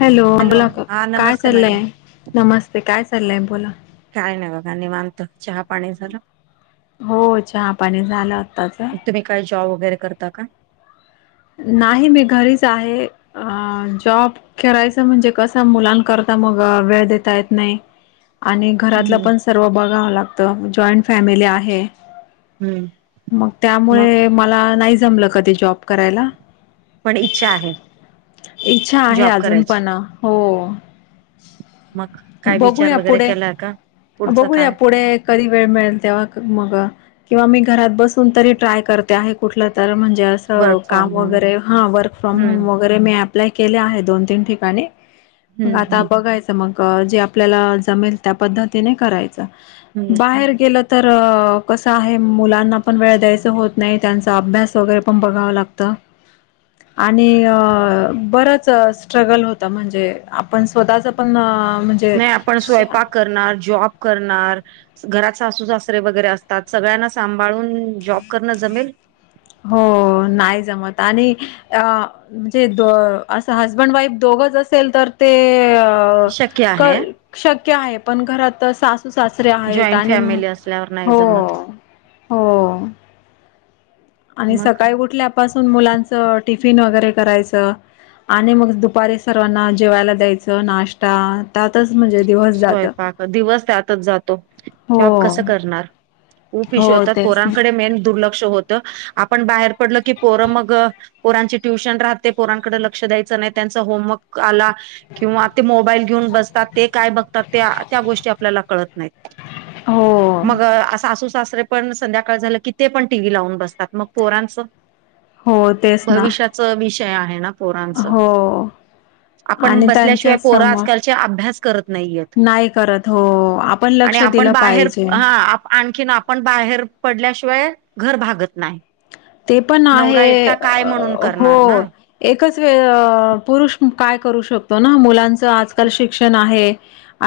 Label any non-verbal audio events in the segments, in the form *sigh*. Hello अ बोला हा काय नमस्ते मॅडम चाललंय नमस्ते काय चाललय बोला. काय नाही बघा निवांत चहा पाणी झालं? हो चहा पाणी झालं आताच. तुम्ही काही जॉब वगैरे करता का? नाही मी घरीच आहे अ जॉब करायचं म्हणजे कसं मुलांकरता मग वेळ देता येत नाही. आणि घरातलं हम्म पण सर्व बघावं लागतं जॉईंट फॅमिली आहे. हम्म मग मग त्यामुळे मला नाही जमलं कधी जॉब करायला. पण इच्छा आहे. इच्छा आहे जॉब अजून करायची पण हो. मग काय विचार बघूया वगैरे पुढे केलाय का पुढचं बघूया काय पुढे कधी वेळ मिळेल तेव्हा मग किंवा मी घरात बसून तरी ट्राय करते आहे कुठलं तर म्हणजे अस वर्क काम फ्रॉम होम वगैरे हा वर्क फ्रॉम हम्म होम वगैरे मी अप्लाय केले आहे दोन तीन ठिकाणी मग हम्म आता हम्म बघायचं मग जे आपल्याला जमेल त्या पद्धतीने कराय च हम्म बाहेर केलं तर कसं आहे मुलांना पण वेळ द्यायचं होत नाही त्यांचा अभ्यास वगैरे पण बघावं लागतं. आणि अ बरच स्ट्रगल होत म्हणजे आपण स्वतःच पण म्हणजे नाही आपण शा स्वयंपाक करणार, जॉब करणार घरात सासू सासरे वगैरे असतात सगळ्यांना सांभाळून जॉब करणं जमेल? हो नाही जमत आणि अ म्हणजे द असं हजबंड वाईफ दोघच असेल तर ते अ शक्य आहे कल शक्य आहे पण घरात सासू सासरे आहेत जॉईंट आणि फॅमिली असल्यावर नाही हो जमत हो आणि मग सकाळी उठल्यापासून मुलांचं टिफिन वगैरे करायचं. आणि मग दुपारी सर्वांना जेवायला द्यायचं नाश्ता त्याातच स्वयंपाक दिवस त्यातच जातो हो शॉब कसं करणार. खूप हो इश्यू होतात तेच ना पोरांकडे मेन दुर्लक्ष होतं आपण बाहेर पडल की पोर मग पोरांची ट्युशन राहते पोरांकडे लक्ष द्यायचं नाही त्यांचा होमवर्क आला किंवा ते मोबाईल घेऊन बसतात ते काय बघतात त्या त्या गोष्टी आपल्याला कळत नाहीत हो मग असा सासू सासरे पण संध्याकाळ झालं की ते पण टीव्ही लावून बसतात मग पोरांचं हो तेच ना भविष्याच विषय आहे ना पोरांच हो आपण आणि त्यांच्या बसल्याशिवाय पोर समोर आजकालची अभ्यास करत नाहीयेत नाही करत हो आपण आणि लक्ष आपण दिलं बाहेर पाहिजे हा हा आप आणखीन आपण बाहेर पडल्याशिवाय घर भागत नाही. ते पण आहे नवरा एकटा काय म्हणून हो. करणार ना एकच वे पुरुष काय करू शकतो ना मुलांचा च आजकाल शिक्षण आहे.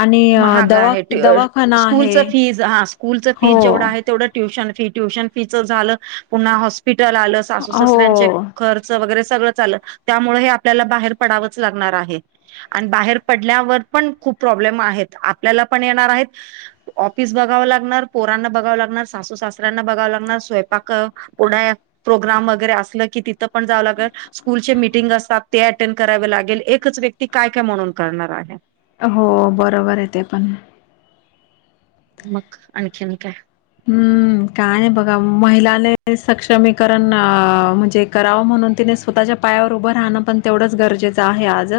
आणि अ, महाग दवा आहे दवाखाना स्कूलच आहे फीज हा स्कूलच हो फीज जेवढं आहे तेवढं ट्युशन फी ट्युशन फीच झालं पुन्हा हॉस्पिटल आलं सासू हो ससऱ्यांचे खर्च वगैरे सगळं चालं त्यामुळे हे आपल्याला बाहेर पडावंच लागणार आहे. आणि बाहेर पडल्यावर पण खूप प्रॉब्लेम आहेत आपल्याला पण येणार आहेत ऑफिस बघावं लागणार पोरांना बघावं लागणार सासू सासऱ्यांना बघावं लागणार स्वयंपाक पुढ प्रोग्राम वगैरे असलं की तिथं पण जावं लागेल. स्कूलचे मीटिंग असतात ते अटेंड करावे लागेल एकच व्यक्ती काय काय म्हणून करणार आहे. हो बरोबर आहे ते पण. मग आणखीन काय? हम्म. काय नाही बघा महिलाने सक्षमीकरण म्हणजे करावं म्हणून ति स्वतःच्या पायावर उभं राहणं पण तेवढंच गरजेचं आहे आज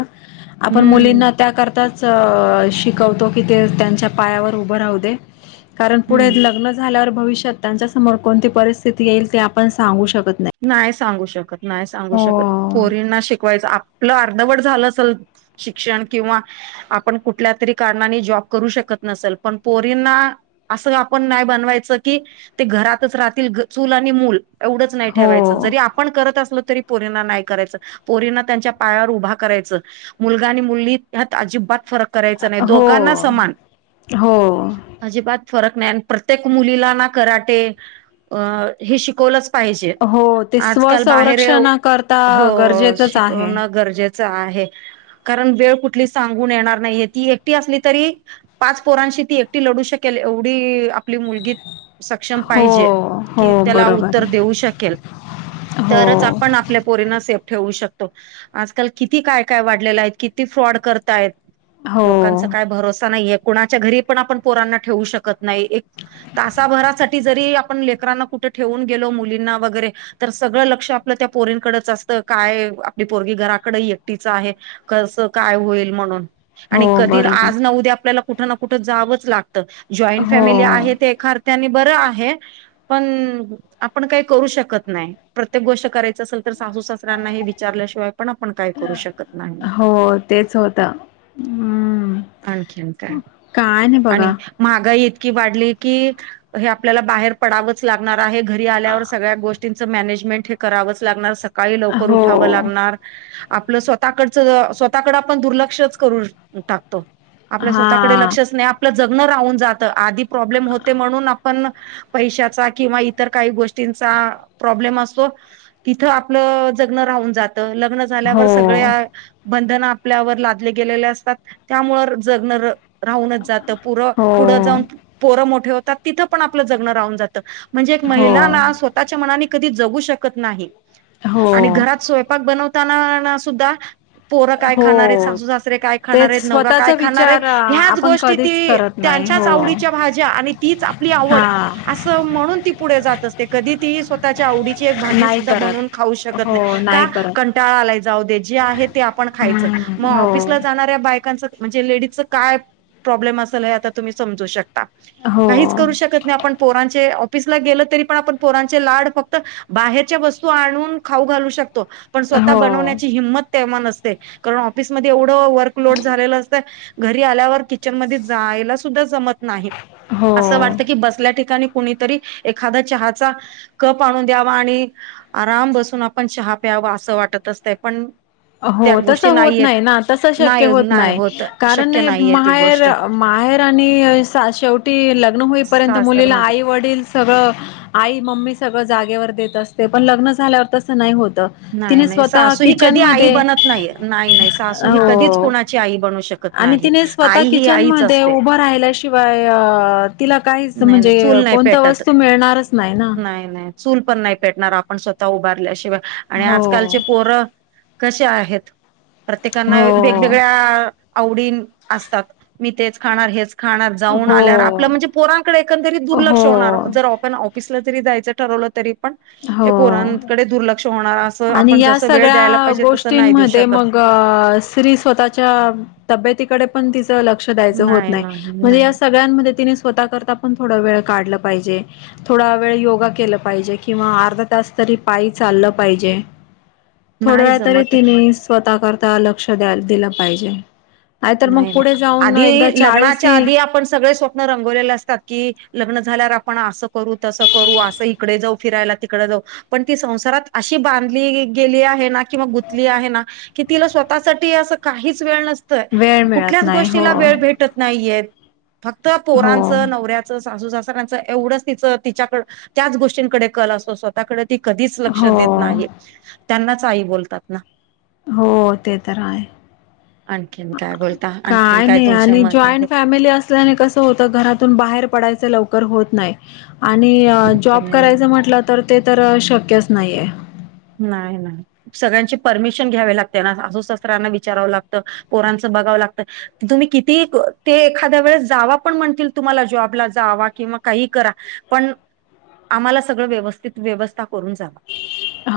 आपण हम्म मुलींना त्याकरता च शिकवतो की ते त्यांच्या पायावर उभं राहूदे कारण पुढे हम्म लग्न झाल्यावर भविष्यात त्यांच्या समोर कोणती परिस्थिती येईल ते आपण सांगू शकत नाही. नाही सांगू शकत नाही सांगू हो, शकत पोरींना शिकवायचं आपलं अर्धवट झालं असल शिक्षण किंवा आपण कुठल्या तरी कारणाने जॉब करू शकत नसेल पण पोरींना असं आपण नाही बनवायचं की ते घरातच राहतील चूल आणि मूल एवढंच हो, ठेवायच जरी आपण करत असल तरी पोरीना नाही करायचं पोरीना त्यांच्या पायावर उभा करायचं. मुलगा आणि मुलली ह्यात अजिबात फरक करायचा नाही दोघांना हो, समान. हो. अजिबात फरक नाही आणि प्रत्येक मुलीला ना कराटे अ हे शिकवलंच पाहिजे. हो ते आजकाल बाहेर स्वसंरक्षणा करता गरजेचच आहे. च आहे कारण वेळ कुठली सांगून येणार नाहीये ती एकटी असली तरी पाच पोरांशी ती एकटी लढू शकेल एवढी आपली मुलगी सक्षम हो, पाहिजे हो की त्याला बरोबर उत्तर आहे. देऊ शकेल. तरच हो. आपण आप आपल्या पोरीना सेफ ठेवू शकतो आजकाल किती काय काय वाढलेलं आहे किती फ्रॉड करताय. हो लोकांचा काय भरोसा नाहीये. कुणाच्या घरी पण आपण पोरांना ठेवू शकत नाही. एक तासाभरासाठी जरी आपण लेकरांना कुठे ठेवून गेलो मुलींना वगैरे तर सगळ लक्ष आपल त्या पोरींकडच असत. काय आपली पोरगी घराकडे एकटीच आहे. कस काय होईल म्हणून. हो आणि कधी बरोबर आज न उद्या आपल्याला कुठ ना कुठ जावच लागत. जॉईंट हो फॅमिली आहे ते एख त्यांनी बर आहे. पण आपण काही करू शकत नाही. प्रत्येक गोष्ट करायच असेल तर सासू सासऱ्यांना विचारल्याशिवाय पण आपण काय करू शकत नाही. हो तेच होत हम्म आणखीन काय? काय नाय आणि महागाई इतकी वाढली की, हे आपल्याला बाहेर पडाव लागणार आहे. घरी आल्यावर सगळ्याच गोष्टींच मॅनेजमेंट हे करावच लागणार. सकाळी लवकर हो उठाव लागणार. आपल स्वतःकडच स्वतःकड आपण दुर्लक्षच करून टाकतो. आपल हा स्वतःकडे लक्षच नाही. आपल जगण राहून जात. आधी प्रॉब्लेम होते म्हणून आपण पैशाचा किंवा इतर काही गोष्टींचा प्रॉब्लेम असतो. तिथ आपल जगन राहून जात. लग्न झाल्यावर हो सगळे बंधन आपल्यावर लादले गेलेले असतात. त्यामुळे जगन राहूनच जात. पुर हो पुढ जाऊन पोरं मोठे होतात. तिथ पण आपल जगण राहून जात. म्हणजे एक महिला हो ना स्वतःच्या मनाने कधी जगू शकत नाही. आणि हो घरात स्वयंपाक बनवताना ना सुद्धा पोरं काय खाणार आहेत. हो सासू सासरे काय खाणार तेच आहेत. नवरा स्वतःचा काय खाणार आहे. विचार अ, ह्याच आपण गोष्टी कधीच तेच करत नाही हो त्याच्याच आवडीच्या भाज्या आणि तीच आपली आवड हा अस म्हणून ती पुढे जात असते. कधी ती स्वतःच्या आवडीची एक भाजी नाही सुद्धा बनवून खाऊ करत शकत हो नाही. का? करत कंटाळा आलाय जाऊ दे, जे आहे ते आपण खायच. हम्म मग हो ऑफिसला जाणाऱ्या बायकांच म्हणजे लेडीजचा काय प्रॉब्लेम असेल हे आता तुम्ही समजू शकता. हा हो काहीच करू शकत नाही आपण पोरांचे ऑफिसला गेल तरी पण आपण पोरांचे लाड फक्त बाहेरच्या वस्तू आणून खाऊ घालू शकतो. पण स्वतः हो बनवण्याची हिंमत तेव्हा नसते. कारण ऑफिसमध्येध्ये एवढ वर्कलोड झालेल असत. घरी आल्यावर किचनमध्येध्ये जायला सुद्धा जमत नाही. अस हो वाटत की, बसल्या ठिकाणी कुणीतरी एखादा चहाचा कप आणून द्यावा. आणि आराम बसून आपण चहा प्यावा अस वाटत असतय. पण त्या हो तस गोष्टी होत नाहीयेत नाही ना. तस शक्य होत नाही. कारण शक्य नाहीये ती माहेर गोष्ट माहेर आणि सा शेवटी लग्न होईपर्यंत सासर मुलीला म्हणत आई वडील सगळ आई मम्मी सगळ जागेवर देत असते. पण लग्न झाल्यावर तस नाही होत. तिने स्वतः किचन म त, बनत नाही. नाही नाही सासू ही कधीच कुणाची आई बनू शकत आणि नाही तिने स्वतः आई ही किचन आईच मध्ये असते उभं राहिल्याशि शिवाय अ तिला काहीच नाही नाही म्हणजे चूल नाही कोणत पेटत. वस्तू मिळणारच नाही ना. चूल पण नाही पेटणार आपण स्वतः उभारल्याशिवाय. आणि हो आजकालचे पोर कसे आहेत. प्रत्येकांना हो वेगवेगळ्या आवडीन असतात. मी तेच खाणार. हेच खाणार. जाऊन आल्यावर हो आपल म्हणजे पोरांकडे एकंदरी हो दुर्लक्ष होणार. जर आपण ऑफिसला जरी जायच ठरवल तरी हो पोरांकडे दुर्लक्ष होणार. अस आपण जस वेळ द्यायला पाहिजे तस तींमध्ये मग स्री स्वतःच्या तब्येतीकडे पण तिज. त लक्ष द्याचं होत नाही नाय नाही म्हणेज नाही या. सगळ्यांमध्ये मदतीने स्वतः करता पण थोडा वेळ काढ पाहिजे थोडा वेळ योगा के पाहिजे. किंवा अर्धा तास तरी पायी चाललं पाहिजे थोड नाही वेळ तरी जमत तिने स''--'' स्वतः करता लक्ष द्या दिलं पाहिजे. नाहीतर मग नाही पुढे नाही जाऊन एकदा आधी लग्नाच्या चाळीसही आधी आपण सगळे स्वप ''--'' रंगवलेलं असतात की लग्न झाल्यावर आपण असं करू तसं करू असं इकडे जाऊ फिरायला तिकडे जाऊ. पण ती संसारात अशी बांधली गेली आहे ना किंवा गुंतली आहे ना. कि तिला स्वतःसाठी असं काहीच वेळ नसत. तर वेळ मिळत कुठल्याच नाही हो. गोष्टीला वेळ भेटत नाहीयेत फक्त हो, पोरांच नवऱ्याच. चं सासू सासऱ्याचं येवडंच तीच तीच्या त्याचं गोटीन कडे कल असतो स्वतः. त्याकडे ती कधीच लक्ष हो, देत नाही त्यांनाच आई बोलतात ना. हो ते तर आहे. आणखीन आ काय बोलता आणखीन काय नाही तुमचे आणि मत आहेत जॉईंट फॅमिली अस. त्याने कस होत घरातून बाहेर पडायच लवकर होत नाही. आणि शक्य जॉब नाहीये करायचं म्हटलं तर ते तर शक्यच नाहीे. नाही ना. सगळ्यांची परमिशन घ्यावे लागते ना सासू सासऱ्यांना विचारावं लागतं पोरांचं बघावं लागतं. तुम्ही किती ते एखाद्या वेळेस जावा पण म्हणतील तुम्हाला जॉबला जावा किंवा काहीही करा. पण आम्हाला सगळं व्यवस्थित व्यवस्था करून जावा.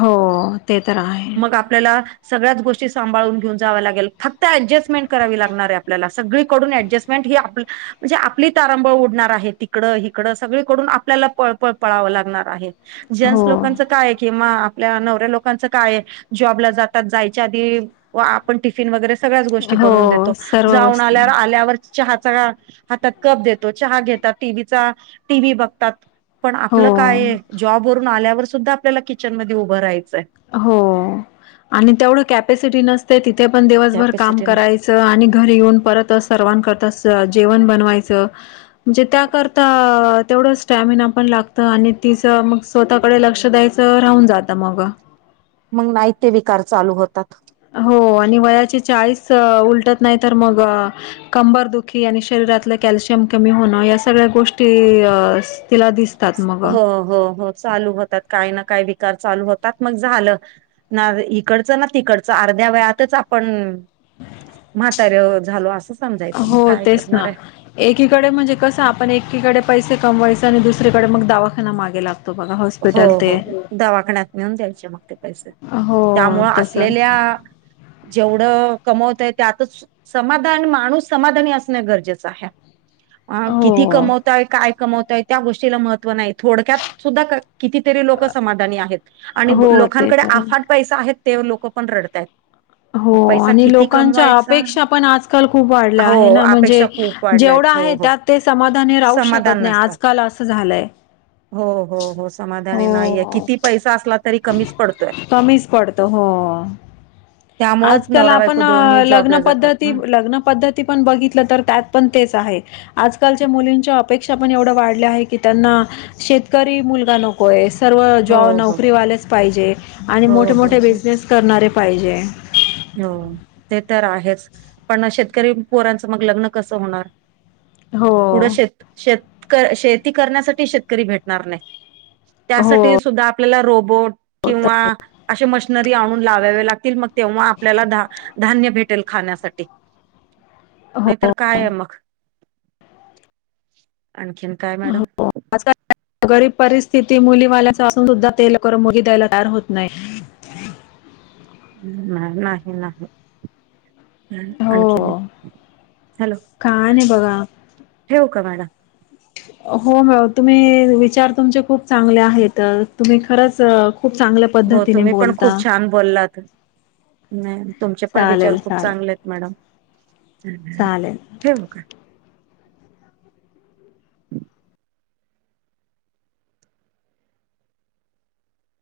हो ओ ते तर आहे. मग आपल्याला. सगळ्याच गोष्टी सांभळून घेऊन जाव्या लागेल फक्त ऍडजस्टमेंट करावी लागणार आपल्याला सगळीकडून ऍडजस्ट. मेंट ही आपल. म्हणजे आपली तारांबळ उडणार आहे. तिकडं हिकडं सगळीकडून आपल्याला पळपळ पळावं लागणार आहे. जेन्टस हो, लोकांचं काय. आपल्या नवऱ्या लोकांच काय जॉबला जातात जायच्या आधी व आप ''--'' आपण टिफिन वगैरे सगळ्याच गोष्टी बनवून हो, देतो. सर्व जाऊन वस्तू दे आल्यावर आल्यावर. चहाचा हातात कप देतो चहा घेतात टिव्ही चा टीव्ही बघतात. पण हो, आपलं काय जॉबवरून आल्यावर सुद्धा आपल्याला किचन मध्ये उभं राहायचंय. हो आणि तेवढं कॅपेसिटी नसते तिथे पण दिवसभर काम कॅपॅसिटी करायचं. च आणि घरी येऊन परत सर्वांकरता स जेवण बनवायचं. जीत त्याकरता तेवढं स्टॅमिना पण लागतं आणि तिचं मग. स्वतःकडे लक्ष द्यायचं राहून जातं मग. मग नाही ते विकार चालू होतात. हो आणि वयाची चाळीस उलटत नाही तर मग. कंबर दुखी आणि शरीरातलं कॅल्शियम कमी होणं या सगळ्या गोष्टी अ. तिला दिसतात मग हो हो हो, चालू होतात काय ना काय विकार चालू होतात मग झालं. ना इकडचं ना तिकडचं अर्ध्या वेळतच आपण. म्हातार झालो असं समजायचं मग हो काय तेच करणार ना आहे. एकीकडे म्हणजे कसं आपण एकीकडे पैसे कमवायचे आणि दुसरीकडे मग दवाखाना मागे लागतो. त बघा हॉस्पिटल हो ते हो दवाखान्यात नेऊन द्यायचे मग ते पैसे हो त्यामुळं तस. ह *inaudible* असलेल्या जेवढं कमवत आहे त्यात समाधान माणूस समाधानी असण गरजेचं आहे. अ किती हो कमवताय काय कमवताय त्या गोष्टीला महत्त्व नाही थोडक्यात सुद्धा कर. कितीतरी लोक समाधानी आहेत आणि हो ते लोकांकडे तर आहे. आफाट पैसा आहेत ते लोक पण रडत आहेत. हो आणि लोकांच्या अपेक्षा पण आजकाल खूप वाढल्या हो आहे ना अपेक्षा म्हणजे खूप वाढल्यात जेवढा हो आहे हो त्यात ते समाधानी राहू समाधान शकत नाही नसतात आजकाल असं झालंय. हो हो हो समाधानी नाहीये हो किती पैसा असला तरी कमीच पडतोय कमीच पडत हो. त्यामुळेच आजकाल नवरा आपण बायको दोन्ही लग्न जॉबला जातात पद्धती ना लग्न पद्ती ती पण बघितलं तर त्यात पण तेच आहे. आजकालच्या मुलींच्या अपेक्षा पण एवढ्या वाढल्या आहे की त्यांना शेतकरी मुलगा नको. होय सर्व हो जॉब हो नोकरीवालेच पाहिजे आणि हो मोठे हो मोठे हो बिझनेस करणारे पाहिजे. हो ते तर आहेच पण शेतकरी पोरांचं मग लग्न कसं होणार? हो पुढं शेत शेत शेती करण्यासाठी शेतकरी भेटणार नाही. हो त्यासाठी सुद्धा आपल्याला रोबोट हो किंवा अशे मशनरी आणून लावावे लागतील मग तेव्हा आपल्याला धा धान्य भेटेल खाण्यासाठी नाहीतर काय आहे मग आणखीन काय मॅडम. हो आजकाल गरीब परिस्थिती मुलीवाल्याच असून सुद्धा तेल करून मुली द्यायला तयार होत नाही. नाही नाही नाही. हो आणखीन का नाही बघा. ठेव का मॅडम? हो ह तुम्ही विचार तुमचे खूप चांगले आहेत तुम्ही खरंच खूप चांगलं हो तुम्ही पण खूप छान बोललात तुमचे पण विचार चालेल खूप चालेल चांगलेत. मॅडम चालेल ठेव का?